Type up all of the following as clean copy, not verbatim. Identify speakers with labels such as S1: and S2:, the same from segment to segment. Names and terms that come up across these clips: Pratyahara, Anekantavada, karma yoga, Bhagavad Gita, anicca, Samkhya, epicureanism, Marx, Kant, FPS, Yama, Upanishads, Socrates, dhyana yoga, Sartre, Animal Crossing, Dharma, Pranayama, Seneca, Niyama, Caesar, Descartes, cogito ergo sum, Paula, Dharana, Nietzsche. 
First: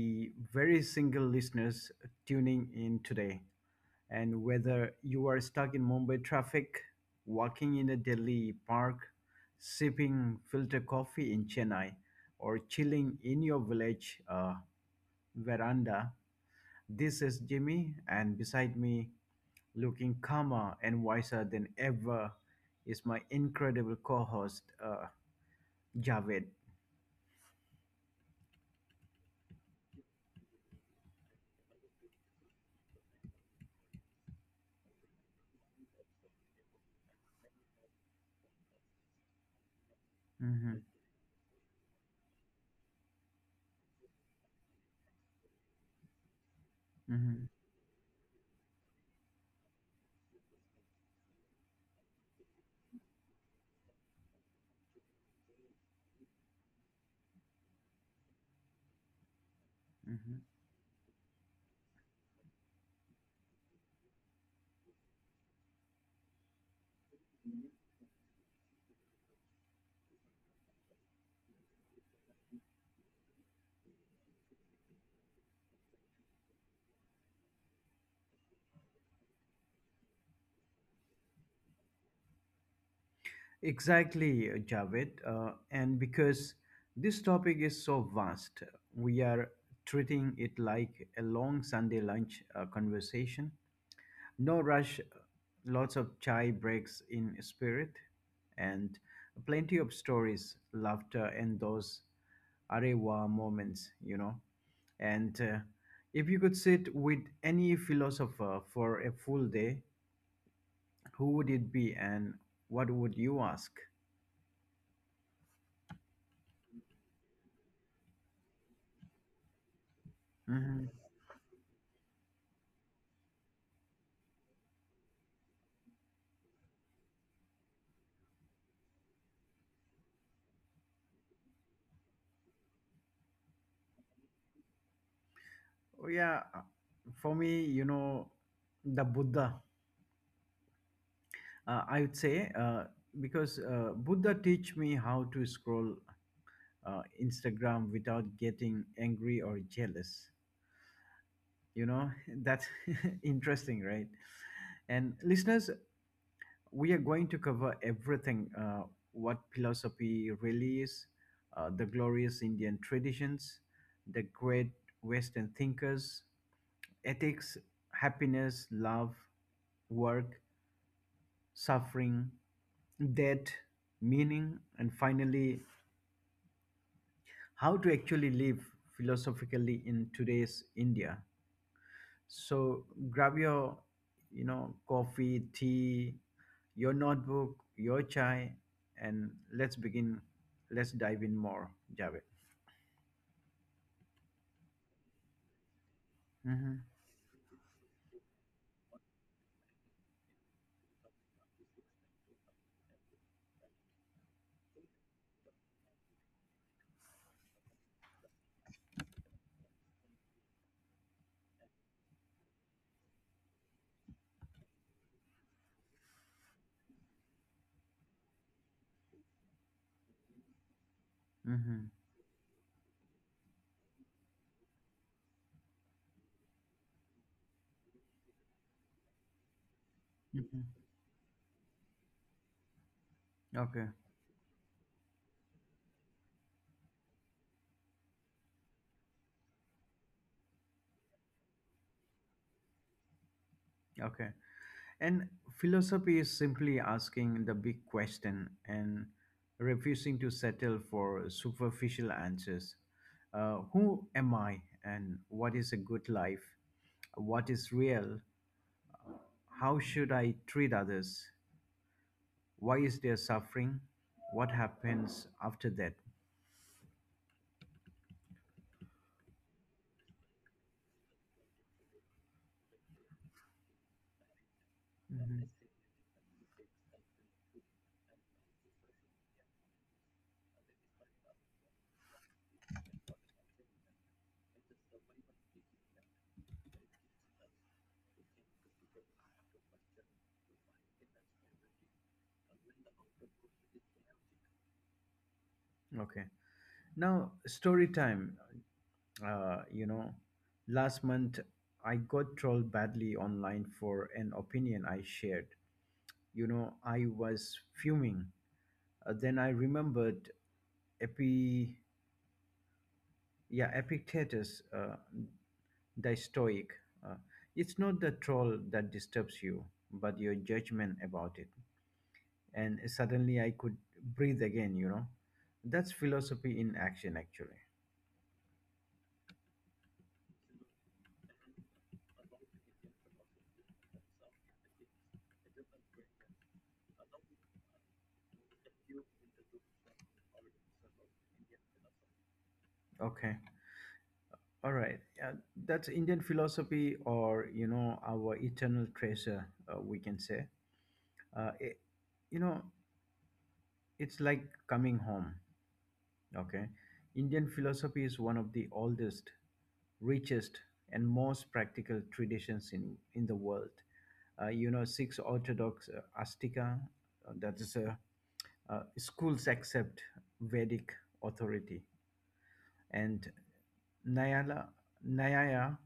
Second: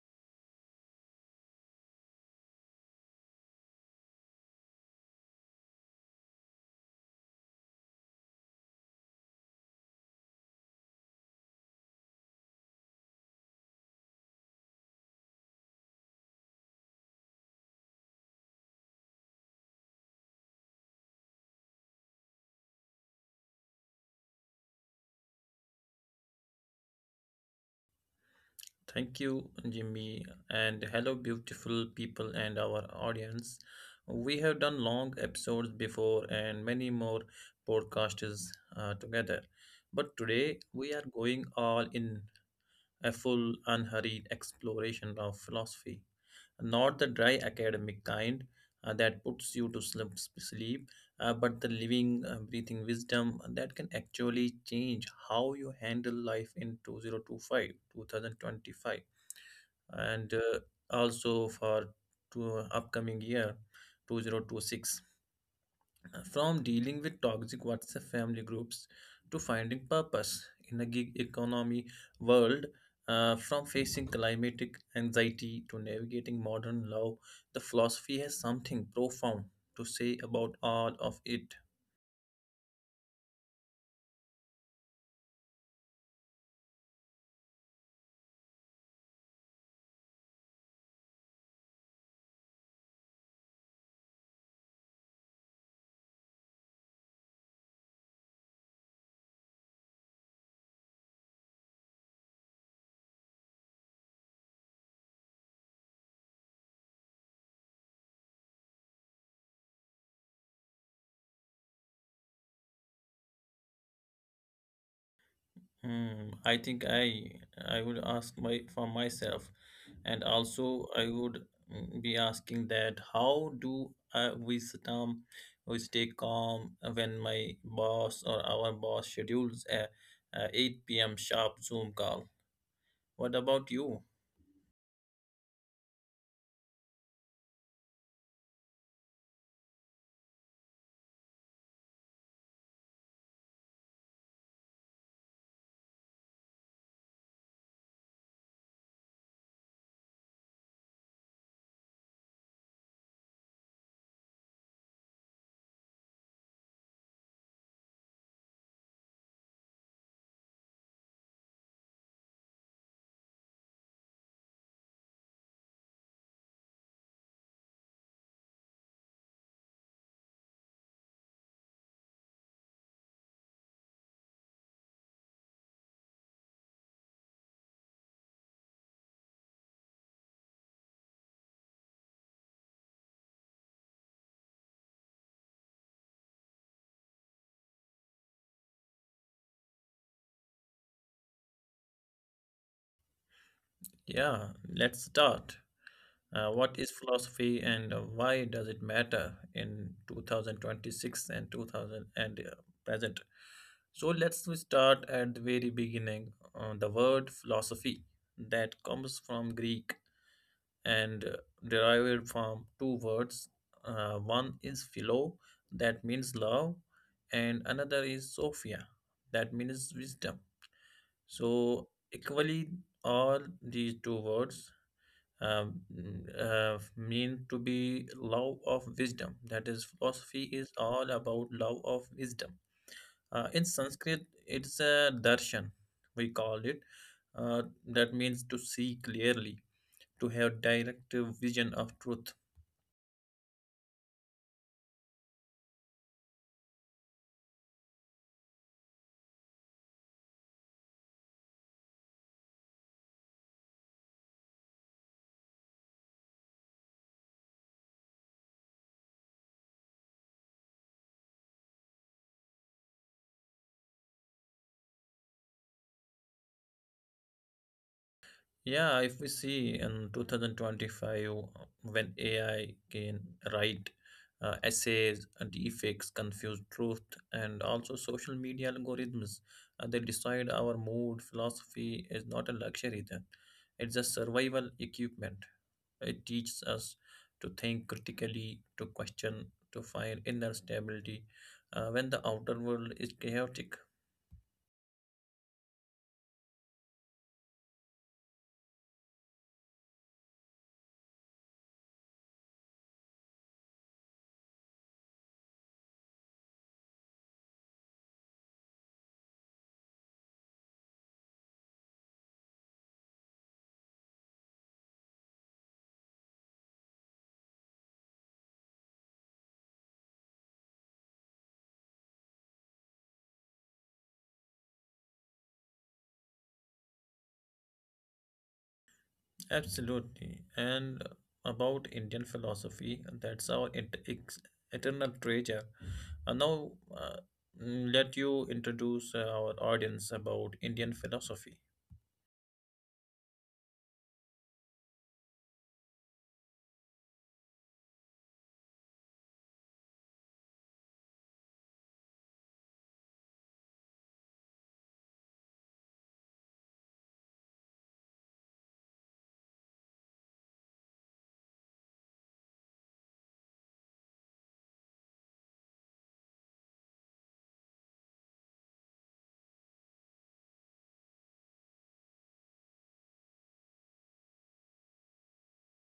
S1: the very single listeners tuning in today. And whether you are stuck in Mumbai traffic, walking in a Delhi park, sipping filter coffee in Chennai, or chilling in your village veranda, this is Jimmy, and beside me, looking calmer and wiser than ever, is my incredible co host, Javed.
S2: Thank you, Jimmy, and hello, beautiful people and our audience. We have done long episodes before and many more podcasts together, but today
S1: Mhm,
S2: we are going all in, a full, unhurried exploration of philosophy, not the dry
S1: mhm.
S2: academic kind that puts you to sleep, but the living, breathing wisdom that can actually change how you handle life in 2025, and
S1: Mhm.
S2: also for to upcoming year 2026, from dealing with toxic whatsapp family groups to finding purpose in a gig economy world, from facing climatic anxiety to navigating modern love. The philosophy has something profound to say about all of it.
S1: Exactly, Javed. And because this topic is so vast, we are treating it like a long Sunday lunch conversation. No rush, lots of chai breaks in spirit, and plenty of stories, laughter, and those arewa moments, you know. And if you could sit with any philosopher for a full day, who would it be and what would you ask?
S2: Hmm, I think I would ask my for myself, and also
S1: Mhm.
S2: I would, be asking that how do I um we stay calm when my boss or our boss schedules a 8 p.m. sharp Zoom call. What about you?
S1: Oh, yeah, for me, you know, the Buddha, I would say, because Buddha teach me how to scroll Instagram without getting angry or jealous. You know, that's interesting, right? And listeners, we are going to cover everything what philosophy really is, the glorious Indian traditions, the great Western thinkers, ethics, happiness, love, work, suffering, death, meaning, and finally, how to actually live philosophically in today's India. So grab your, you know, coffee, tea, your notebook, your chai, and let's begin. Let's dive in more, Javed.
S2: Yeah, let's start. What
S1: Mm-hmm.
S2: is philosophy and why does it matter in 2026 and 2000 and present? So let's we start at the very beginning. The word philosophy, that comes from Greek and derived from two words. One is philo, that means love, and another is sophia, that means wisdom.
S1: Mm-hmm.
S2: So equally, all these two words um, mean to be love of wisdom. That is, philosophy
S1: Mm-hmm.
S2: is all about love of wisdom. In
S1: Okay.
S2: Sanskrit, it's a darshan, we call it. That means to see clearly, to have direct vision of truth.
S1: Okay. And philosophy is simply asking the big question and refusing to settle for superficial answers. Who am I and what is a good life? What is real? How should I treat others? Why is there suffering? What happens after that?
S2: Yeah, if we see in 2025, when AI can write essays,
S1: Mhm.
S2: deepfakes, confuse truth, and also social media algorithms, they decide our mood. Philosophy is not a luxury then; it's a survival equipment. It teaches us to think critically, to question, to find inner stability when the outer world is chaotic.
S1: Okay. Now, story time. You know, last month I got trolled badly online for an opinion I shared. You know, I was fuming. Then I remembered epi yeah, Epictetus, the stoic. uh, it's not the troll that disturbs you but your judgment about it. And suddenly I could breathe again, you know, that's philosophy in action actually.
S2: Absolutely. And about Indian philosophy, that's our eternal treasure. Uh, now, uh, let you introduce our audience about Indian philosophy.
S1: Okay, all right. That's Indian philosophy, or you know, our eternal treasure, we can say. uh, it, you know, it's like coming home. Okay. Indian philosophy is one of the oldest, richest, and most practical traditions in the world. You know, six Orthodox Astika, uh, that is, uh, schools accept Vedic authority, and Nyaya, Nyaya,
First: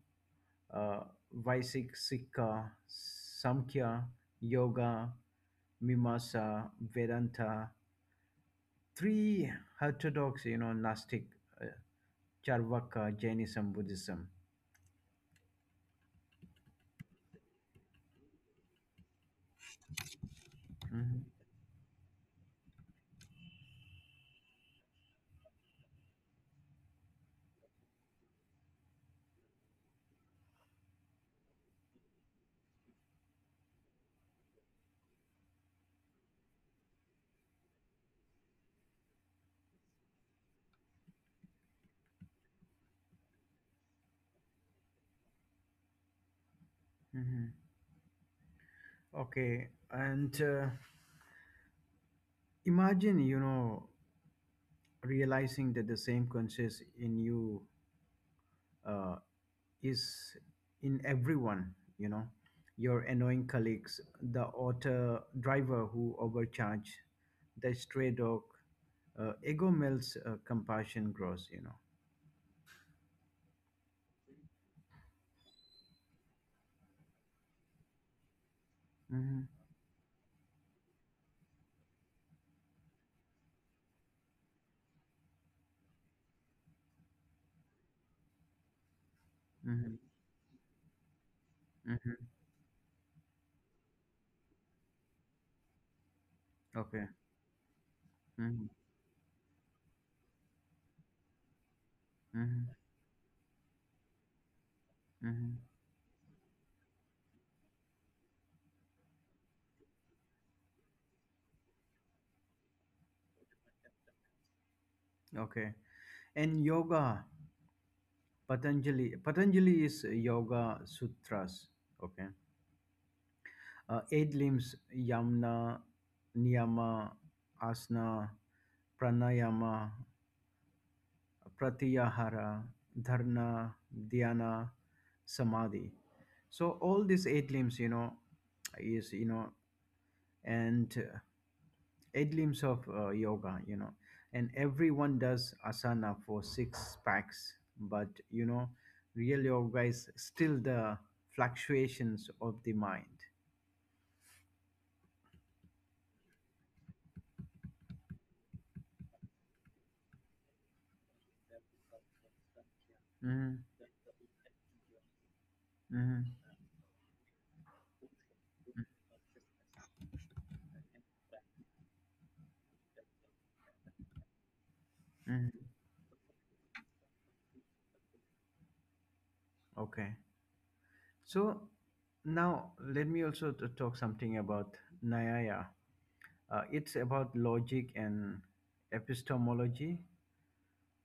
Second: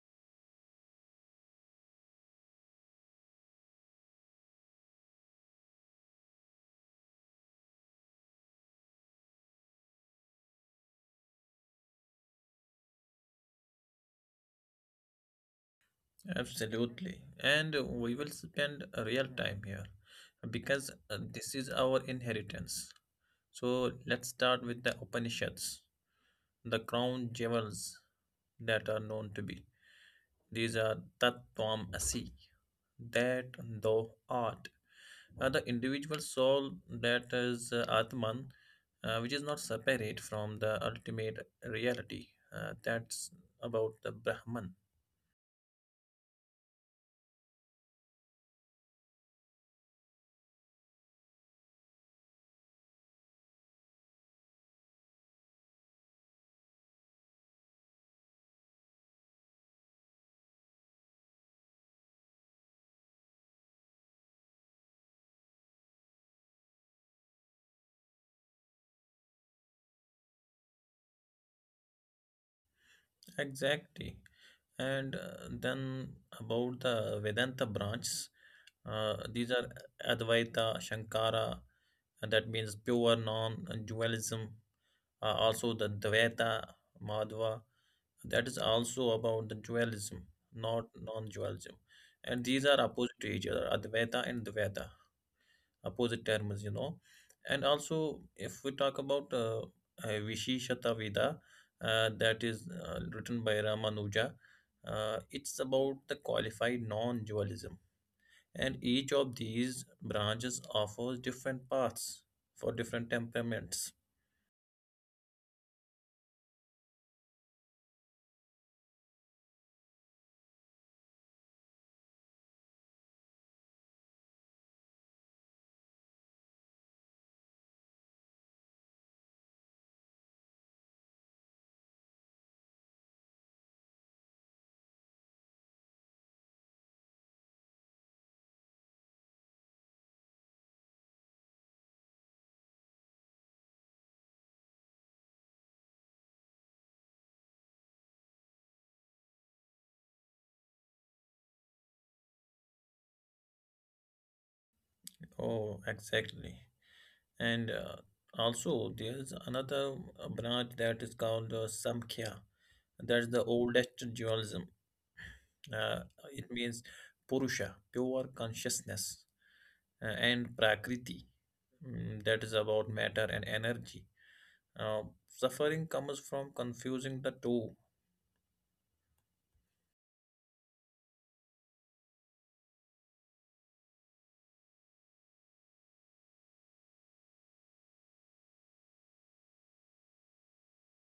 S1: uh, Vaisik Sikha, Samkhya, Yoga, Mimasa, Vedanta, three orthodox, you know, Gnostic, uh, Charvaka, Jainism, Buddhism.
S2: Absolutely. And we will spend a real time here because
S1: Hmm.
S2: this is our inheritance. So, let's start with the Upanishads, the crown jewels that are known to be. These are Tattvam Asi, that thou art. The individual soul, that is Atman, which is not separate from the ultimate reality. That's about the Brahman.
S1: Hmm. Okay, and imagine, you know, realizing that the same conscious in you uh, is in everyone, you know, your annoying colleagues, the auto driver who overcharged, the stray dog, ego melts, compassion grows, you know.
S2: Exactly. And then about the Vedanta branches, these
S1: Hmm.
S2: are Advaita, Shankara, and that means pure non dualism. Also, the Dvaita, Madhva, that is also about the
S1: Hmm.
S2: dualism, not non dualism.
S1: Hmm.
S2: And these are opposite to each other, Advaita and Dvaita, opposite terms, you know.
S1: Okay.
S2: And also, if we
S1: Hmm.
S2: talk about Visheshata Veda, that is
S1: Hmm.
S2: written by Ramanuja, it's
S1: Hmm.
S2: about the qualified non dualism. And each of these branches offers different paths for different temperaments.
S1: Okay. And yoga. Patanjali, Patanjali is Yoga Sutras. Okay. Eight limbs Yamna, Niyama, Asana, Pranayama, Pratyahara, dharana, Dhyana, Samadhi. So all these eight limbs, you know, is, you know, and glimpse of yoga, you know, and everyone does asana for six packs, but you know, real yoga is still the fluctuations of the mind.
S2: Oh, exactly. And also, there's another branch that is called Samkhya. That's the
S1: Mm-hmm,
S2: oldest dualism. Uh,
S1: mm-hmm,
S2: it means Purusha, pure consciousness, and Prakriti. That is about matter and energy. Uh,
S1: mm-hmm.
S2: Suffering comes from confusing the two.
S1: Okay, so now let me also talk something about Nyaya. It's about logic and epistemology.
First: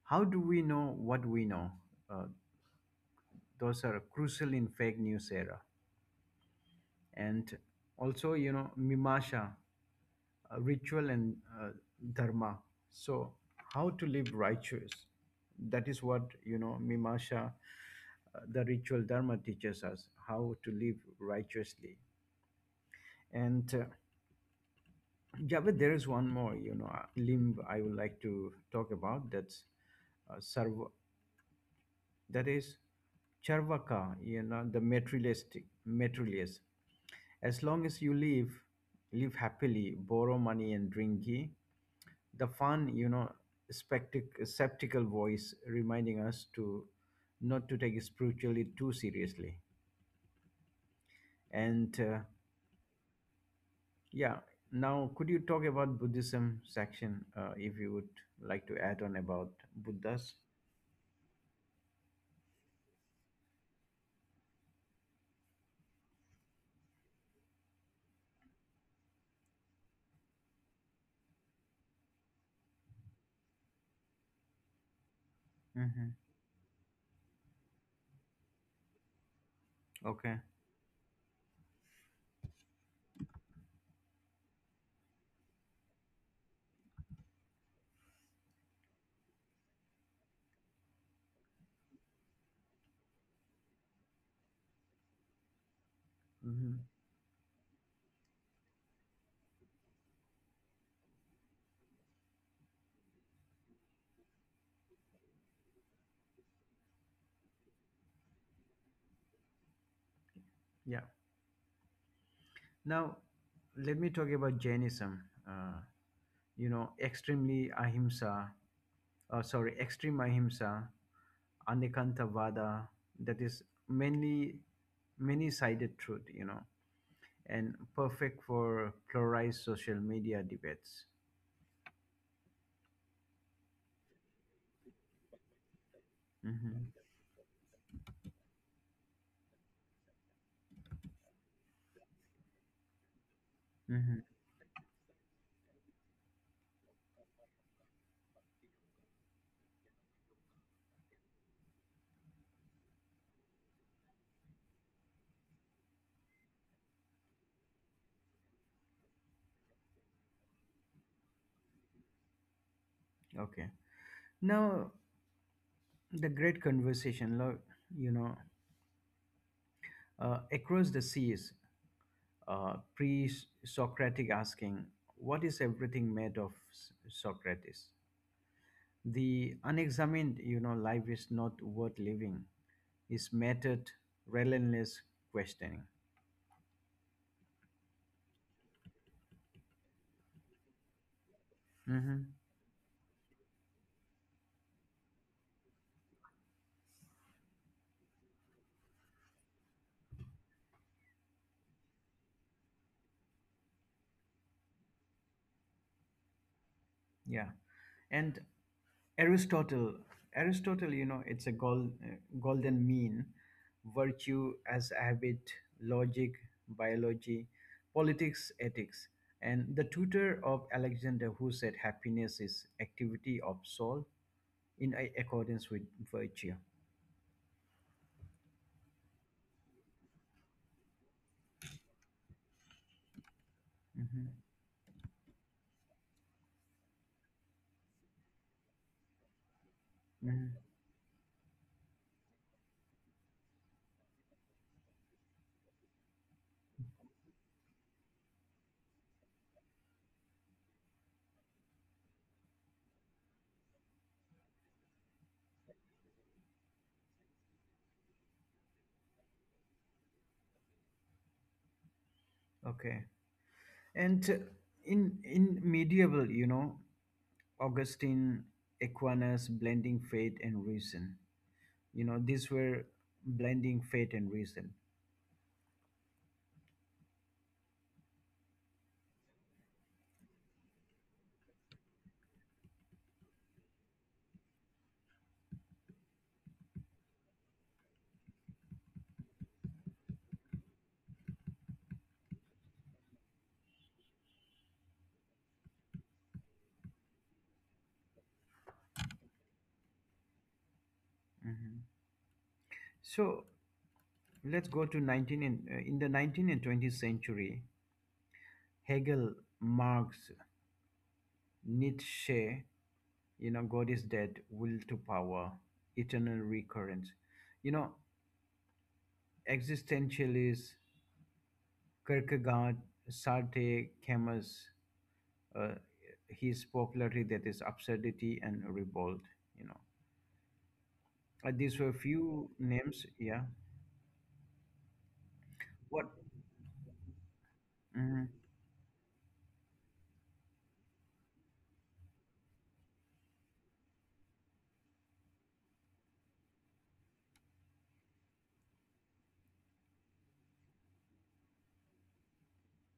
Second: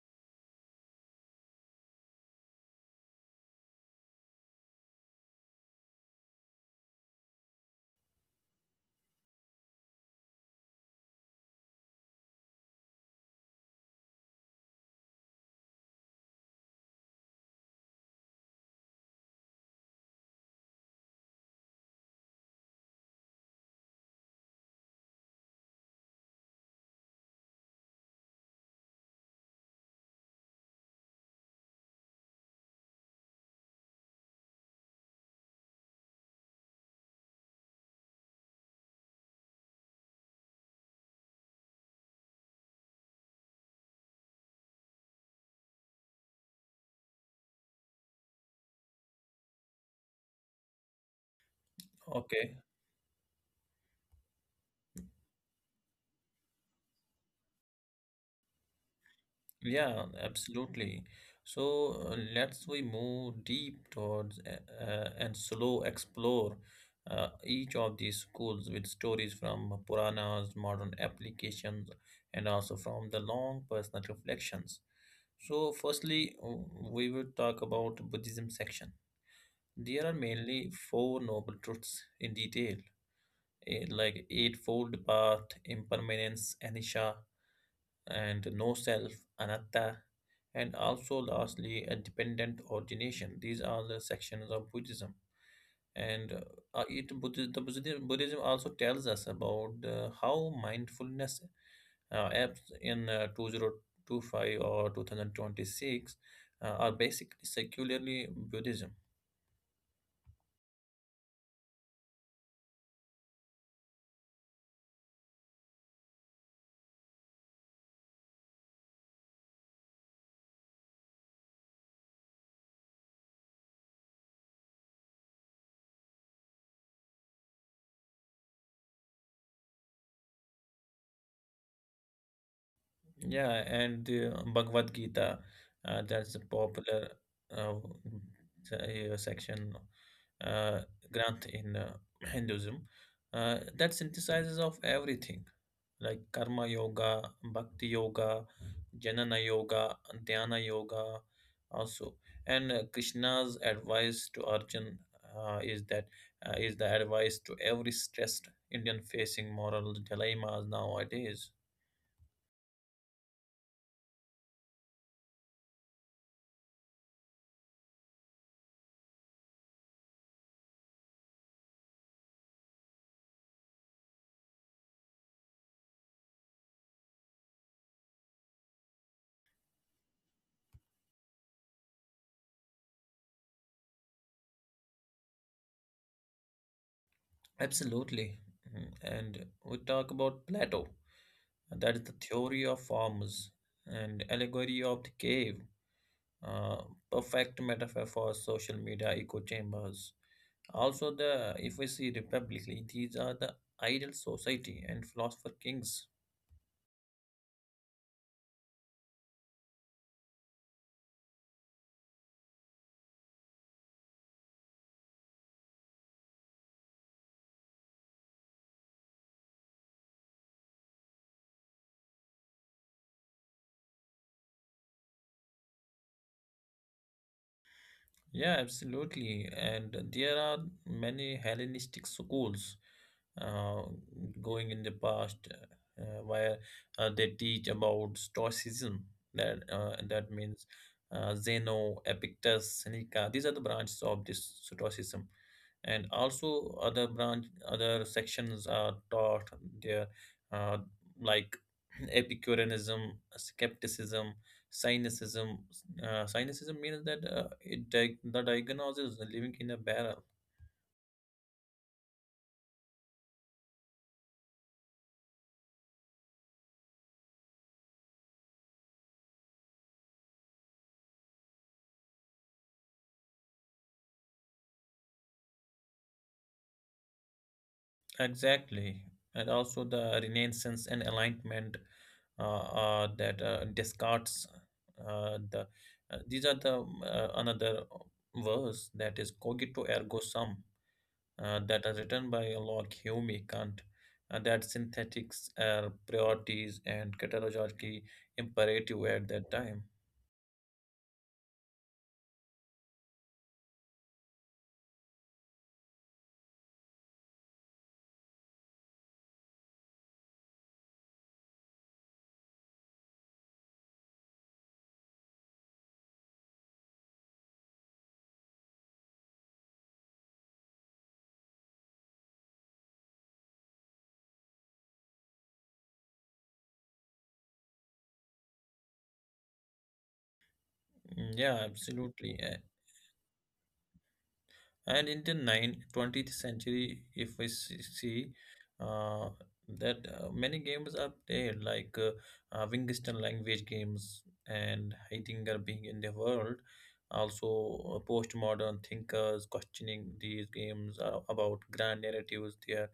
S1: How do we know what we know? Uh, those are crucial in fake news era. And also, you know, mimasha, ritual and dharma. So how to live righteous, that is what, you know, mimasha, the ritual dharma teaches us how to live righteously. And yeah, but there is one more, you know, limb I would like to talk about. That's sarva, that is Charvaka, you know, the materialistic, materialist. As long as you live, live happily, borrow money and drink ghee. The fun, you know, skeptical voice reminding us to not to take spiritually too seriously. And
S2: Okay,
S1: yeah, now could you talk about Buddhism section if you would like to add on about
S2: yeah,
S1: Buddhas?
S2: absolutely. So let's we move deep towards, and slow explore each of these schools with stories from Puranas, modern applications, and also from the long personal reflections. So
S1: Hmm.
S2: firstly, we will talk about Buddhism section. There are
S1: Okay.
S2: mainly four noble truths in detail, like eightfold path, impermanence, anicca, and no self, anatta, and also lastly a dependent origination. These are the sections of Buddhism, and
S1: Hmm.
S2: it Buddhi- the Buddhism Buddhism also tells us about how mindfulness apps in 2025 or 2026 are basically secularly Buddhism.
S1: Yeah. Now, let me talk about Jainism. Uh, you know, extremely ahimsa, sorry, extreme ahimsa, anekantavada. That is mainly many-sided truth. You know, and perfect for polarized social media debates.
S2: Yeah, and the Bhagavad Gita, that's a
S1: Mm-hmm.
S2: popular uh, section, uh, Granth in Hinduism, that
S1: Mm-hmm.
S2: synthesizes of everything like karma yoga, bhakti yoga, jnana yoga, dhyana yoga also. And Krishna's advice to Arjun uh, is that is the advice to every stressed Indian facing moral dilemmas nowadays.
S1: Okay. Now, the great conversation. Look, you know, across the seas, pre-Socratic asking, "What is everything made of, S- Socrates?" The unexamined, you know, life is not worth living. Is method, relentless questioning.
S2: Absolutely. Mhm. And we talk about Plato. That is the
S1: Hmm.
S2: theory of forms and allegory of the cave, uh, perfect metaphor for social media echo chambers. Also, the if we see republicly, these are the ideal society and philosopher kings.
S1: Yeah, and Aristotle, Aristotle, you know, it's a golden mean, virtue as habit, logic, biology, politics, ethics, and the tutor of Alexander, who said happiness is activity of soul accordance with virtue.
S2: Yeah, absolutely. And there are many Hellenistic schools uh,
S1: Hmm.
S2: going in the past where they teach about Stoicism. That
S1: Hmm.
S2: means Zeno, Epictetus, Seneca. These are the branches of this Stoicism, and also other branch, other sections are taught there, uh, like epicureanism, skepticism, cynicism. Cynicism means that, the diagnosis is living in a barrel.
S1: Okay. And in medieval, you know, Augustine, Aquinas, blending faith and reason. You know, these were blending faith and reason.
S2: Exactly. And also the Renaissance and Enlightenment. That Descartes, uh, the these are the, another verse that is cogito ergo sum, that are written by Locke, Hume, Kant, that synthetics are priorities and categorically imperative at that time.
S1: Mhm. So let's go to 19 and in the 19th and 20th century, Hegel, Marx, Nietzsche, you know, God is dead, will to power, eternal recurrence. You know, existentialists, Kierkegaard, Sartre, Camus, uh, his popularity, that is absurdity and revolt, you know.
S2: Mm, yeah,
S1: These were
S2: absolutely.
S1: few names, yeah.
S2: And in the 9th,
S1: What?
S2: 20th century, if we see
S1: Mhm.
S2: see, uh, that many games are there, like Wingstone language games and Heidegger being in the world. Also, postmodern thinkers questioning these games are about grand narratives there.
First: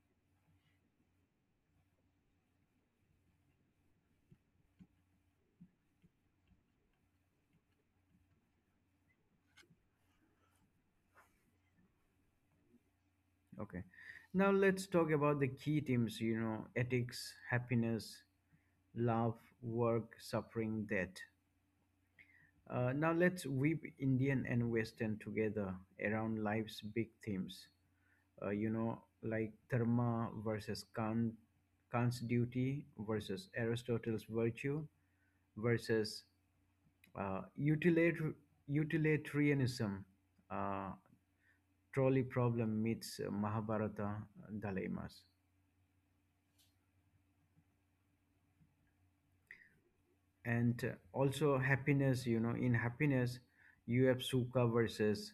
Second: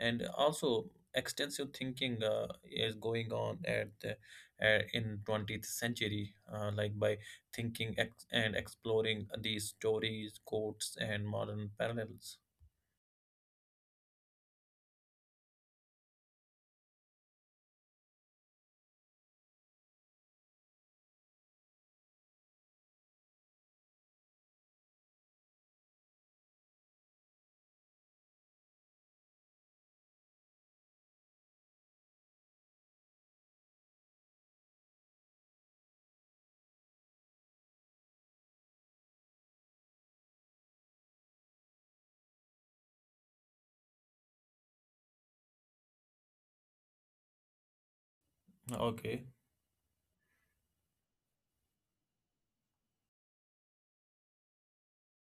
S2: And also, extensive thinking is going on at the, in 20th century, like by thinking and exploring these stories, quotes, and modern parallels.
S1: Okay, now let's talk about the key themes, you know, ethics, happiness, love, work, suffering, death. Now let's weave Indian and Western together around life's big themes. You know, like Dharma versus Kant, Kant's duty versus Aristotle's virtue versus Uh, utilit- utilitarianism, uh, trolley problem meets Mahabharata dilemmas.
S2: Okay.
S1: And also happiness, you know, in happiness, you have Sukha versus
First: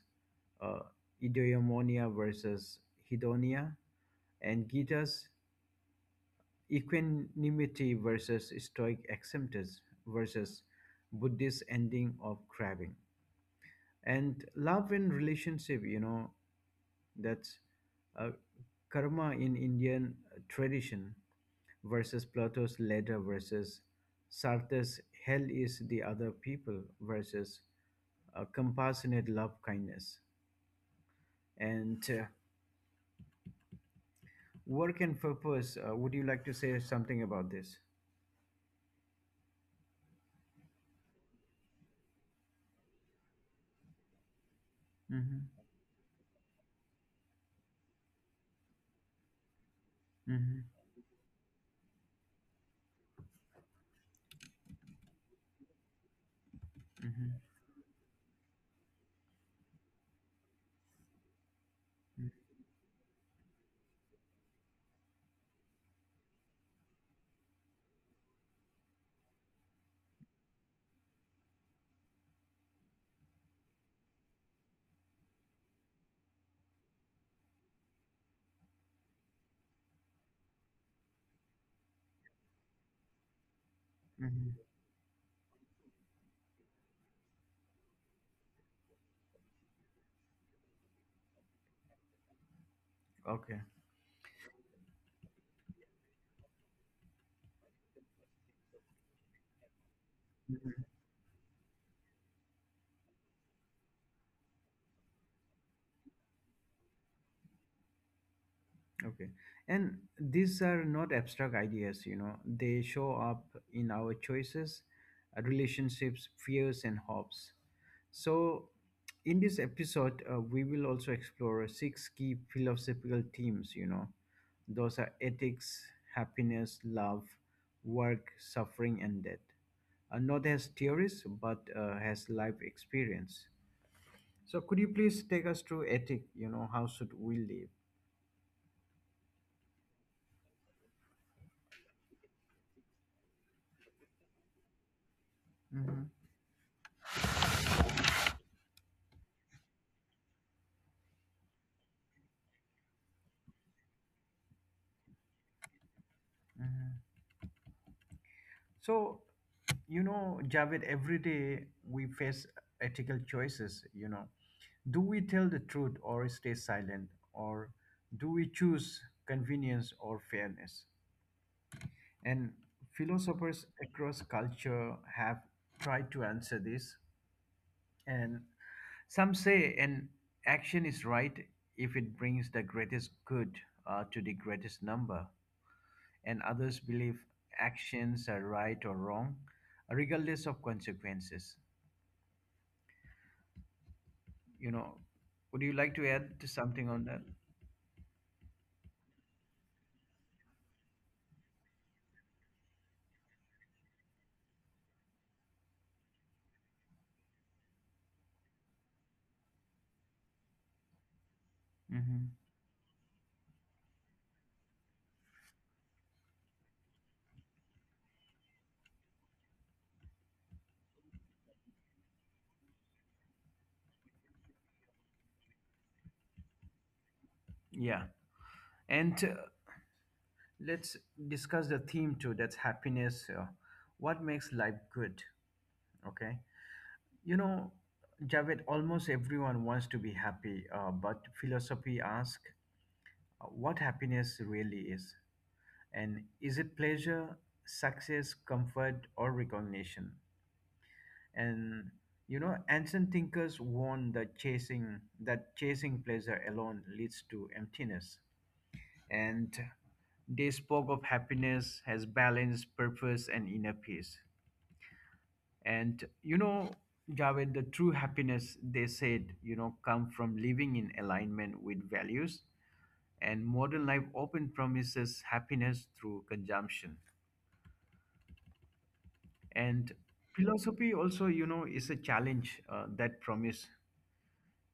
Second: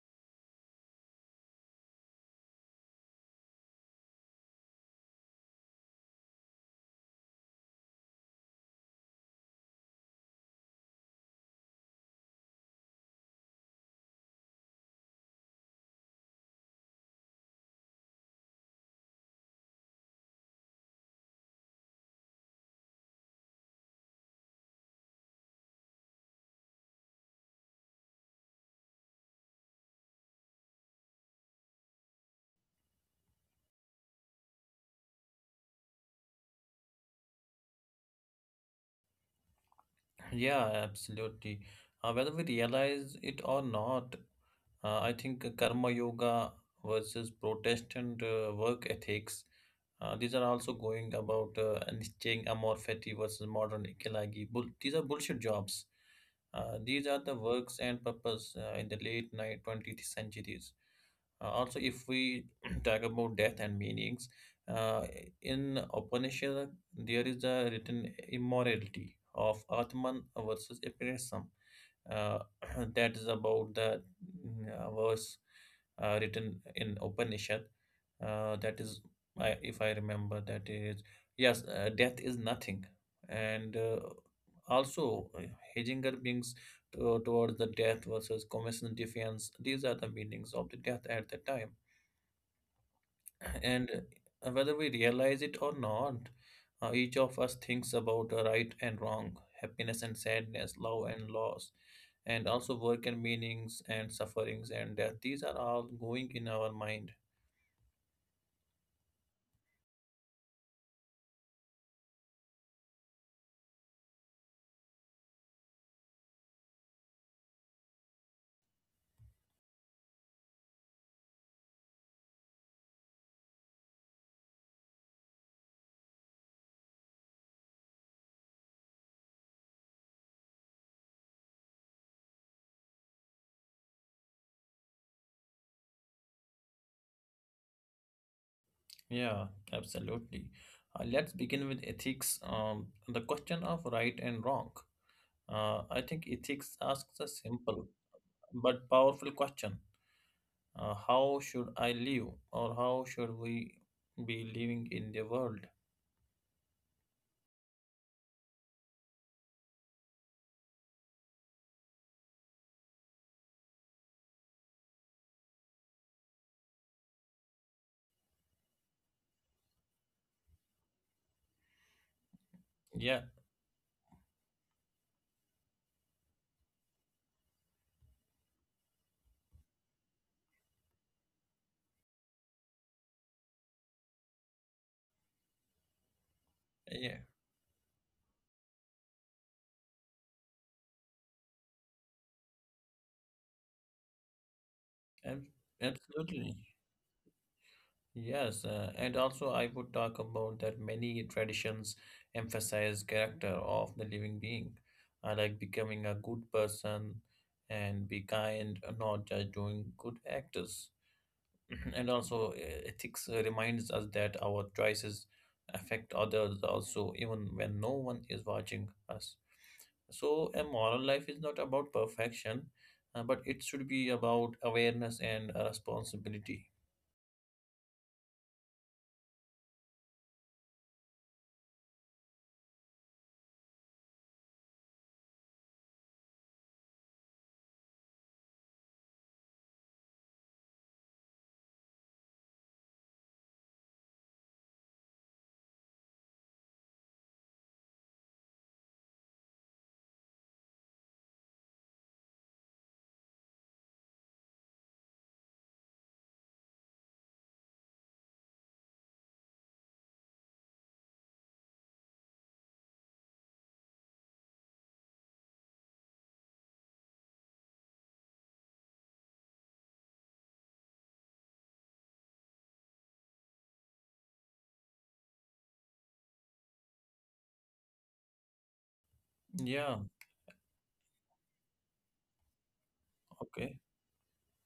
S1: uh, Eudaimonia versus Hedonia, and Gita's equanimity versus stoic acceptance versus Buddhist ending of craving. And love and relationship, you know, that's uh, karma in Indian tradition versus Plato's ladder versus Sartre's hell is the other people versus compassionate love kindness. And work and purpose. Would you like to say something about this?
S2: Yeah, absolutely. Whether we realize it or not, I
S1: Mm-hmm.
S2: think Karma Yoga versus Protestant work ethics, these are also
S1: Mm-hmm.
S2: going about and staying Amorfetti versus modern Ikelagi. These are bullshit jobs. These
S1: Mm-hmm.
S2: are the works and purpose in the late night 20th centuries. Also, if we talk about death and meanings, uh, in Upanishad, there is a written immorality of Atman versus Apirism, uh, that is about the, verse written in Upanishad. That is, I, if I remember, that is, yes, death is nothing, and
S1: Mm-hmm.
S2: also Heidegger brings towards the death versus commission defense. These are the meanings of the death at the time.
S1: Okay.
S2: And whether we realize it or not, each of us thinks about right and wrong, happiness and sadness, love and loss, and also work and meanings and sufferings and death. These are all going in our mind.
S1: Okay. And these are not abstract ideas, you know, they show up in our choices, relationships, fears, and hopes. So, in this episode, we will also explore six key philosophical themes, you know, those are ethics, happiness, love, work, suffering, and death. Not as theories, but as life experience. So, could you please take us through ethic? You know, how should we live?
S2: Yeah, absolutely. Let's begin with ethics. The question of right and wrong. I
S1: Mm-hmm.
S2: think ethics asks a simple but powerful question. How should I live, or how should we be living in the world?
S1: So, you know, Javed, every day we face ethical choices, you know. Do we tell the truth or stay silent? Or do we choose convenience or fairness? And
S2: Yeah,
S1: philosophers across culture have tried to answer this. And some say an action is right if it brings the greatest good to the greatest number, and others believe
S2: yeah,
S1: actions are right or wrong, regardless of consequences. You know,
S2: ab-
S1: would you like to add to
S2: absolutely.
S1: something on that?
S2: Yes, and also I would talk about that many traditions emphasize character of the living being, like becoming a good person and be kind, not just doing good actors. And
S1: Hmm.
S2: also, ethics reminds us that our choices affect others also, even when no one is watching us. So, a moral life is not about perfection, but it should be about awareness and responsibility.
S1: Yeah. And let's discuss the theme too, that's happiness. What makes life good? Okay. You know, Javed, almost everyone wants to be happy, but philosophy asks what happiness really is. And is it pleasure, success, comfort, or recognition? And you know, ancient thinkers warned that chasing pleasure alone leads to emptiness. And they spoke of happiness as balance, purpose, and inner peace. And you know, Javed, the true happiness, they said, you know, come from living in alignment with values. And modern life often promises happiness through consumption. And
S2: Yeah,
S1: philosophy also, you know, is a challenge that promise.
S2: okay.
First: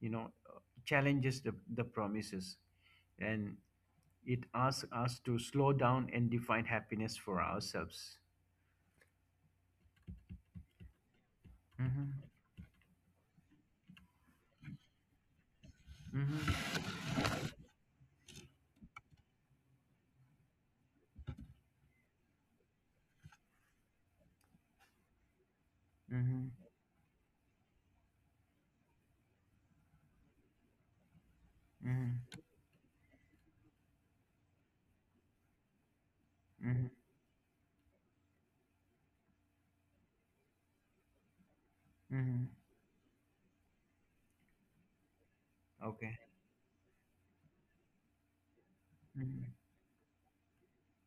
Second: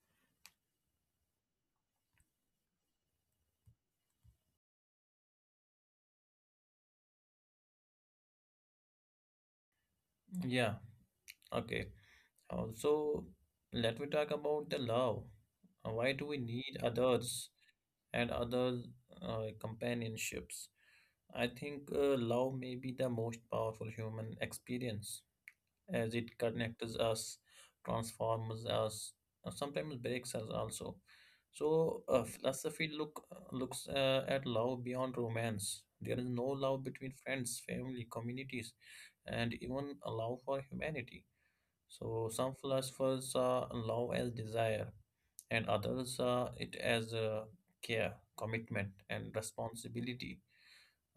S1: You know, challenges the promises, and it asks us to slow down and define happiness for ourselves.
S2: Yeah, okay.
S1: Mm-hmm,
S2: Also, let me talk about the love. Why do we need
S1: mm-hmm,
S2: others and other companionships? I think love may be the most powerful human experience, as it
S1: mm-hmm,
S2: connects us, transforms us, sometimes breaks us also. So,
S1: mm-hmm,
S2: philosophy look looks at love beyond romance. There is no love
S1: mm-hmm,
S2: between friends, family, communities, and even allow for humanity. So
S1: mm-hmm.
S2: some philosophers saw love as desire, and others
S1: Okay.
S2: saw it as care, commitment, and
S1: Mm-hmm,
S2: responsibility.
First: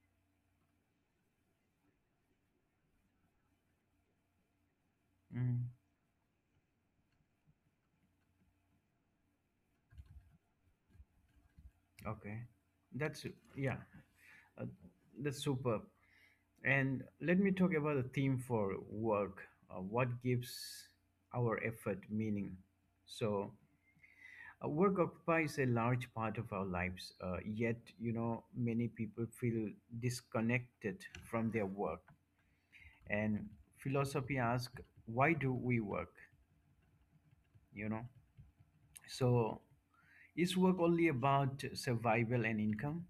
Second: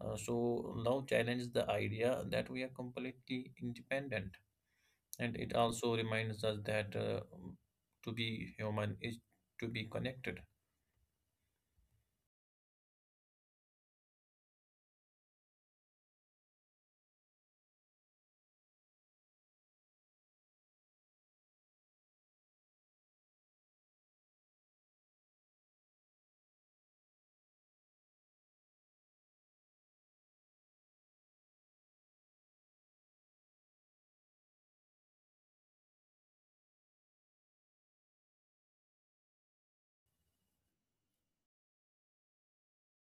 S2: So love challenges the idea that we are completely independent, and
S1: mm-hmm.
S2: it also reminds us that to be human is to be connected.
S1: Okay. That's, yeah, uh, that's superb. And let me talk about the theme for work. Uh, what gives our effort meaning? So, uh, work occupies a large part of our lives, yet, you know, many people feel disconnected from their work. And philosophy asks, why do we work? You know, so is work only about survival and income,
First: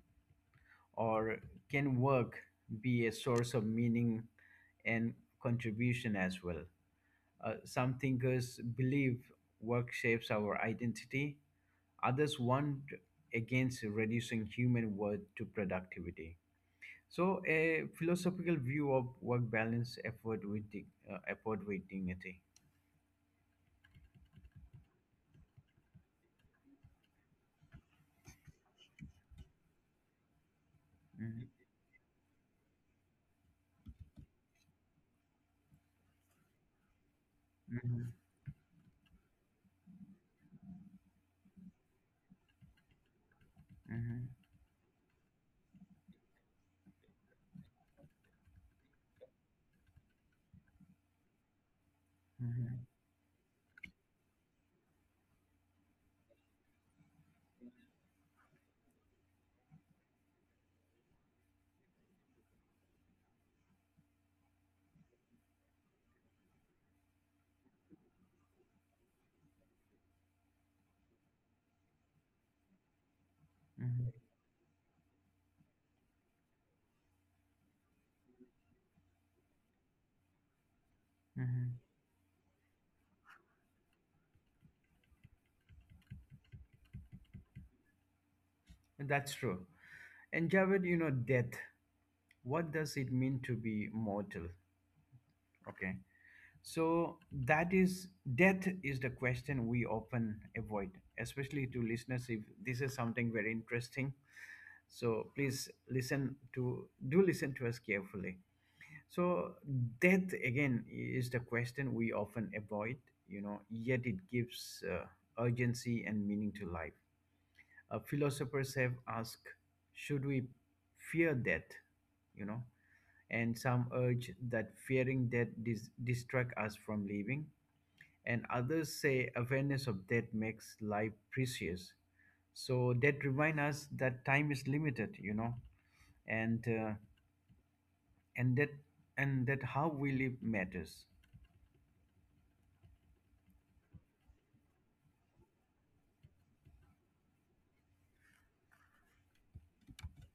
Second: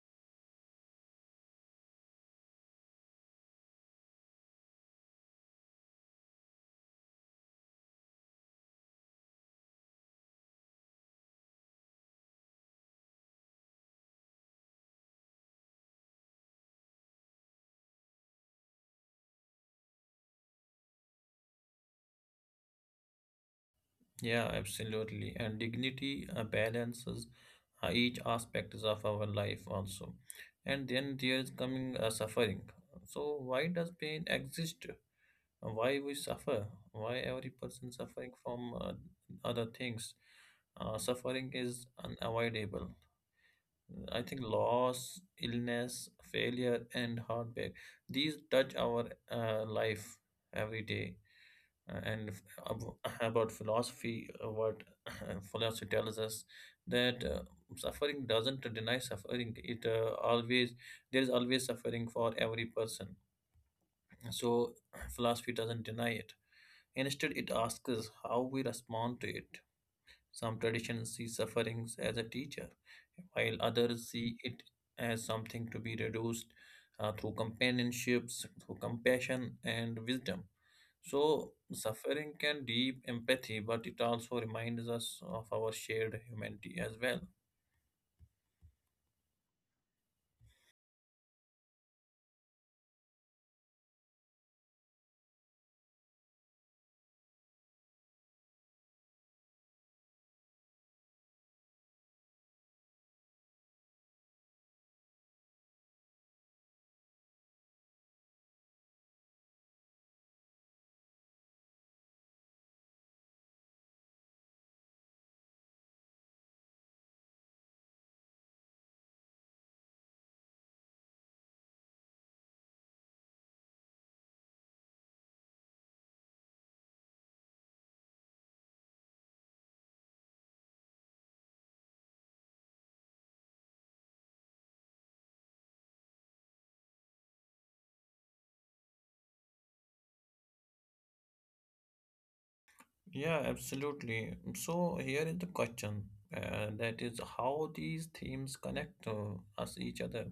S1: or can work be a source of meaning and contribution as well? Some thinkers believe work shapes our identity. Others warned against reducing human worth to productivity. So, a philosophical view of work balance, effort with dignity.
S2: Yeah, absolutely. And dignity balances each aspects of our life also. And then
S1: Mhm,
S2: there's coming suffering. So why does pain exist? Why we suffer? Why every person
S1: mhm,
S2: suffering from other things? Suffering is unavoidable. I
S1: mhm,
S2: think loss, illness, failure, and heartbreak, these touch our life every day, and if,
S1: mhm,
S2: ab- about philosophy, what philosophy tells us that suffering doesn't deny suffering. It always There is always suffering for every person. So philosophy doesn't deny it. Instead, it asks us how we respond to it. Some traditions see sufferings as a teacher, while others
S1: mhm,
S2: see it as something to be reduced through companionships, through compassion and wisdom. So,
S1: mhm.
S2: suffering can deep empathy, but it also reminds us of our shared humanity as well.
S1: And that's true. And Javed, you know, death. What does it mean to be mortal? Okay. So that is, death is the question we often avoid, especially to listeners, if this is something very interesting, so please listen to, do listen to us carefully. So death again is the question we often avoid, you know, yet it gives urgency and meaning to life. Uh, philosophers have asked, should we fear death, you know? And some urge that fearing death distract us from living, and others say awareness of death makes life precious. So that reminds us that time is limited, you know, and and that and that how we live matters.
S2: Yeah, absolutely. So, here is the question, that is, how these themes connect us each other,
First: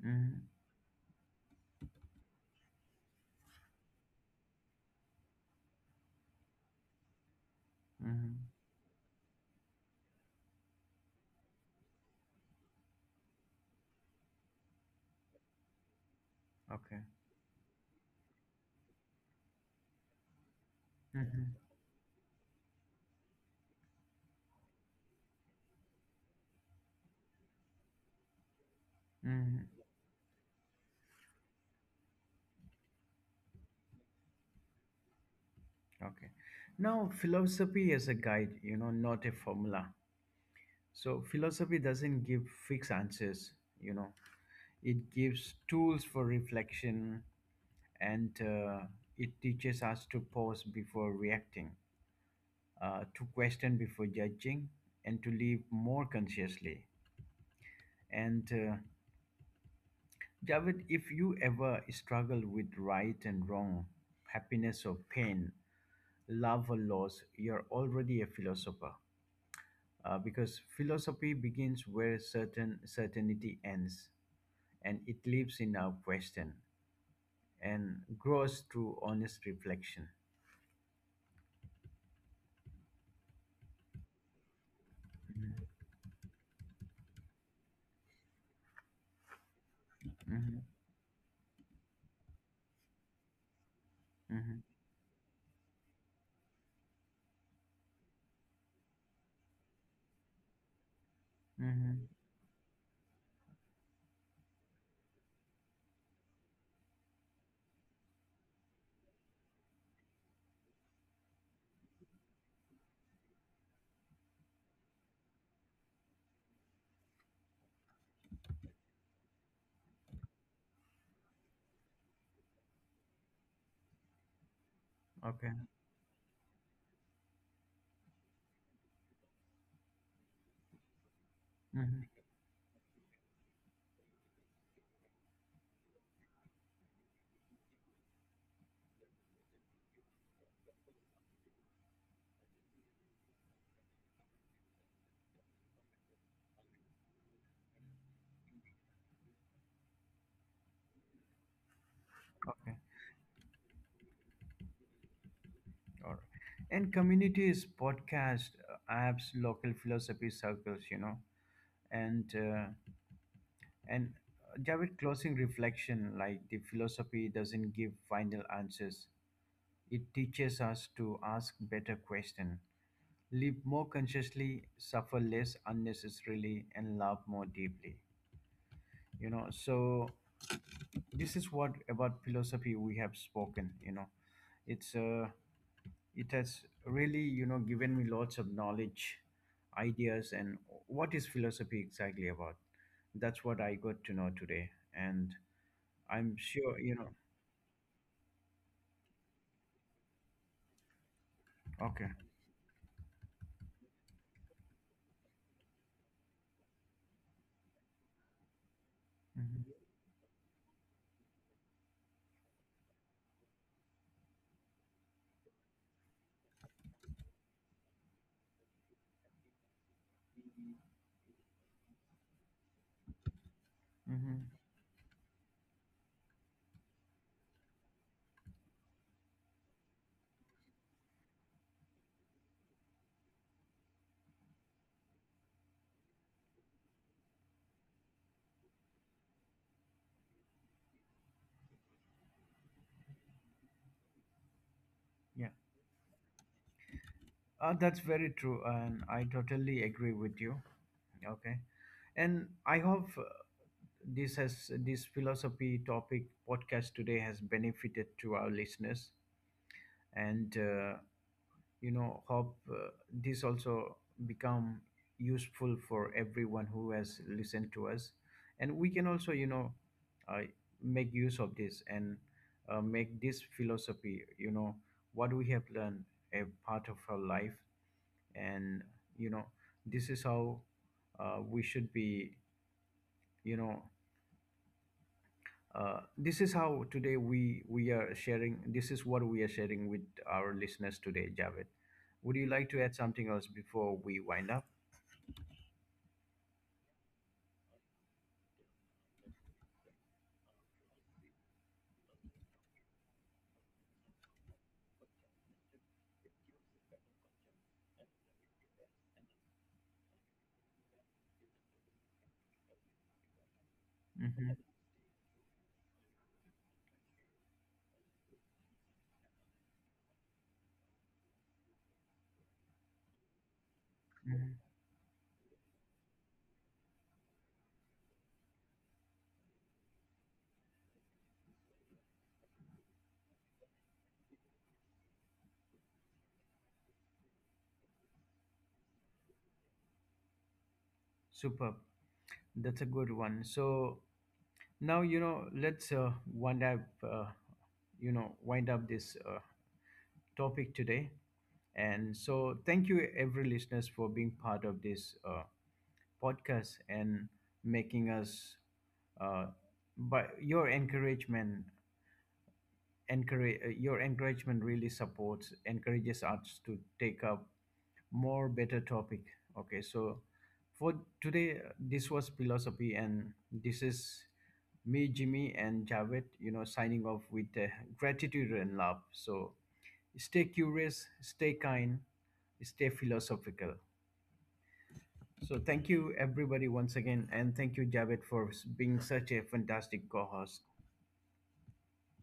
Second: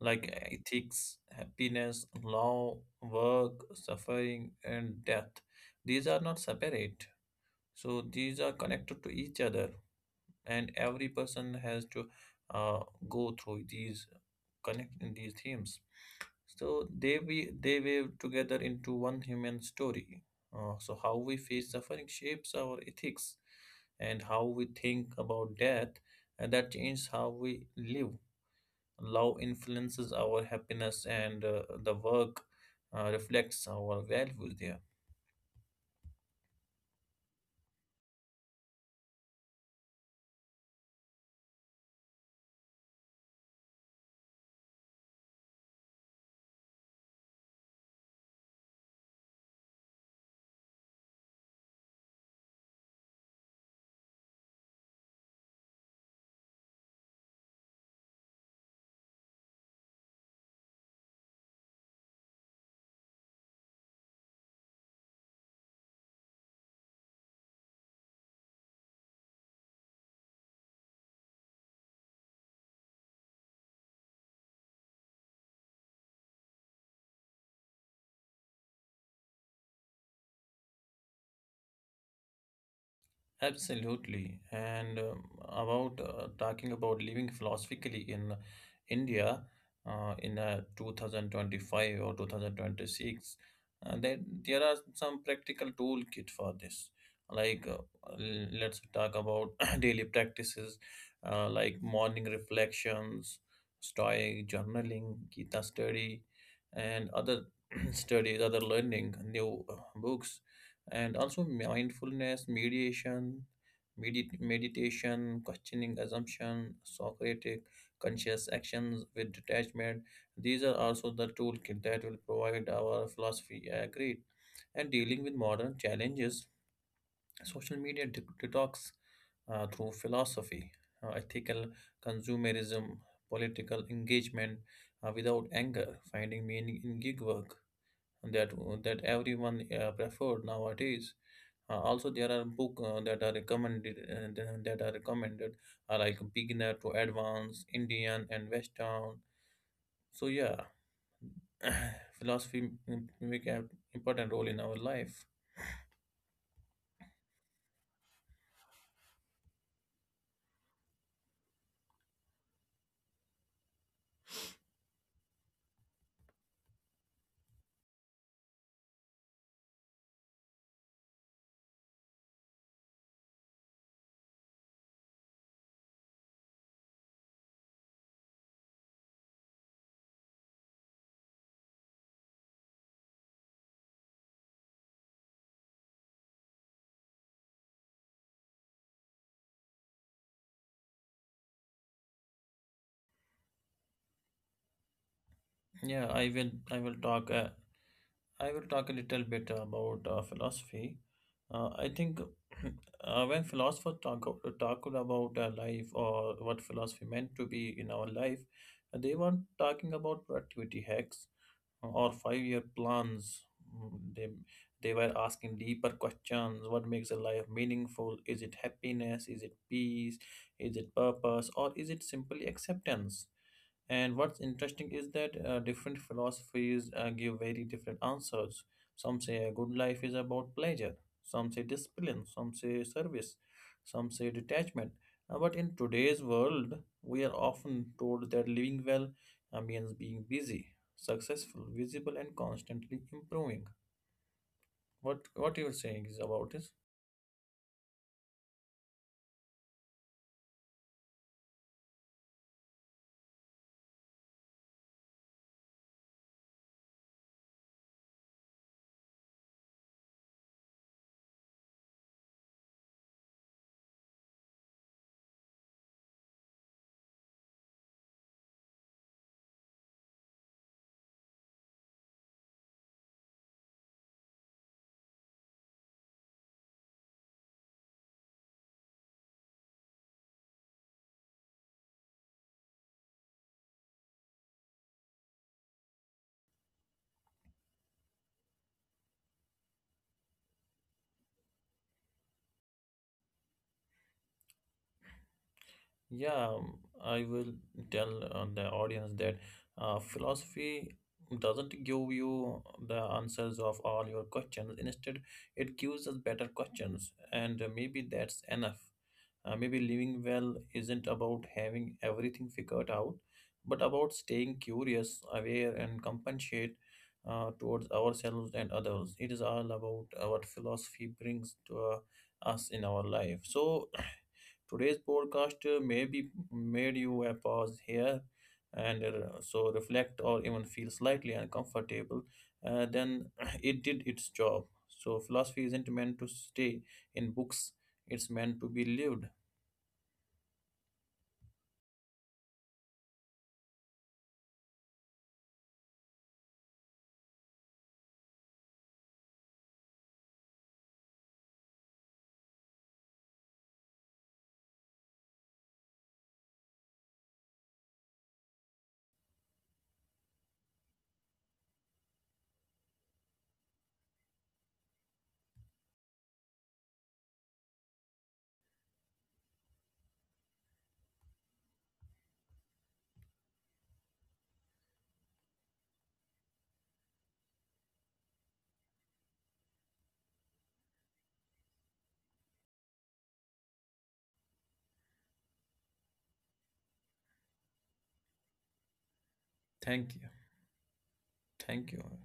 S2: like
S1: Mm-hmm.
S2: ethics, happiness, law, work, suffering, and death. These are not separate, so
S1: Mm-hmm.
S2: these are connected to each other, and every person has to uh, go through these, connect in these themes. So
S1: Okay.
S2: they weave together into one human story. So how we
S1: Mm-hmm.
S2: face suffering shapes our ethics, and how we think about death, and that changes how we live. Love
S1: Mm-hmm.
S2: influences our happiness, and the work reflects our values there.
S1: Okay. Now philosophy is a guide, you know, not a formula. So philosophy doesn't give fixed answers, you know. It gives tools for reflection, and it teaches us to pause before reacting, to question before judging, and to live more consciously. And uh, Javed, if you ever struggle with right and wrong, happiness or pain, love or loss, you're already a philosopher. Because philosophy begins where certainty ends, and it lives in our question and grows through honest reflection.
S2: Absolutely. And about talking about living philosophically in India in
S1: Hmm.
S2: 2025 or 2026, then there
S1: Hmm.
S2: are some practical toolkit for this. Like, let's talk about daily practices like
S1: Hmm.
S2: morning reflections, stoic journaling, Gita study, and other studies, other learning, new books, and also mindfulness, mediation, meditation, questioning assumption, Socratic, conscious actions with detachment. These are also the toolkit that will provide our philosophy. I agreed. And dealing with
S1: Okay.
S2: modern challenges, social media detox through philosophy, ethical
S1: Hmm.
S2: consumerism, political engagement without anger, finding meaning in gig work, that that everyone preferred nowadays. Also, there are book that are recommended are like beginner to advanced, Indian and Western. So yeah, philosophy
S1: Okay.
S2: make an important role in our life.
S1: All right. And communities, podcast, apps, local philosophy circles, you know, and and Javed, closing reflection, like the philosophy doesn't give final answers. It teaches us to ask better questions, live more consciously, suffer less unnecessarily, and love more deeply. You know, so this is what about philosophy we have spoken. You know, it's it has really, you know, given me lots of knowledge, ideas, and what is philosophy exactly about, that's what I got to know today. And
S2: Yeah,
S1: I'm sure, you know,
S2: I will talk a little bit about philosophy. I
S1: okay.
S2: think when philosophers talk about life or what philosophy meant to be in our life, they were talking
S1: Hmm.
S2: about productivity hacks or 5 year plans. Mm, They, they were asking deeper questions: what makes a life meaningful? Is it happiness? Is it peace? Is it purpose? Or is it simply acceptance? And what's
S1: Hmm.
S2: interesting is that different philosophies give very different answers. Some say a good life is about pleasure, some say discipline, some say service, some say detachment. But in today's world, we are often told that living well means being busy, successful, visible, and constantly improving.
S1: Yeah,
S2: What you're saying is about this?
S1: that's very true, and I totally agree with you. Okay. And I hope, this has, this philosophy topic podcast today has benefited to our listeners. And you know, hope this also become useful for everyone who has listened to us. And we can also, you know, uh, make use of this and make this philosophy, you know, what we have learned, a part of our life. And you know, this is how we should be, you know, this is how today we are sharing. This is what we are sharing with our listeners today, Javed. Would you like to add something else before we wind up?
S2: Yeah, I will tell the audience that philosophy doesn't give you the answers of all your questions. Instead, it gives us better questions, and maybe that's enough. Maybe living well isn't about having everything figured out, but about staying
S1: Hmm.
S2: curious, aware, and compassionate towards ourselves and others. It is all about what philosophy brings to us in our life. So,
S1: Hmm.
S2: today's podcast maybe made you a pause here and so reflect or even feel slightly uncomfortable, then it did its job. So, philosophy isn't meant to stay in books, it's meant to be lived.
S1: Superb. That's a good one. So now you know, let's wind up. You know, wind up this topic today. And so, thank you, every listeners, for being part of this podcast and making us uh, by your encouragement, encourage your encouragement really supports encourages us to take up more better topic. Okay, so for today, this was philosophy, and this is me, Jimmy, and Javed, you know, signing off with gratitude and love. So stay curious, stay kind, stay philosophical. So thank you, everybody, once again, and thank you, Javed, for being such a fantastic
S2: Thank you.
S1: co-host.
S2: Thank you.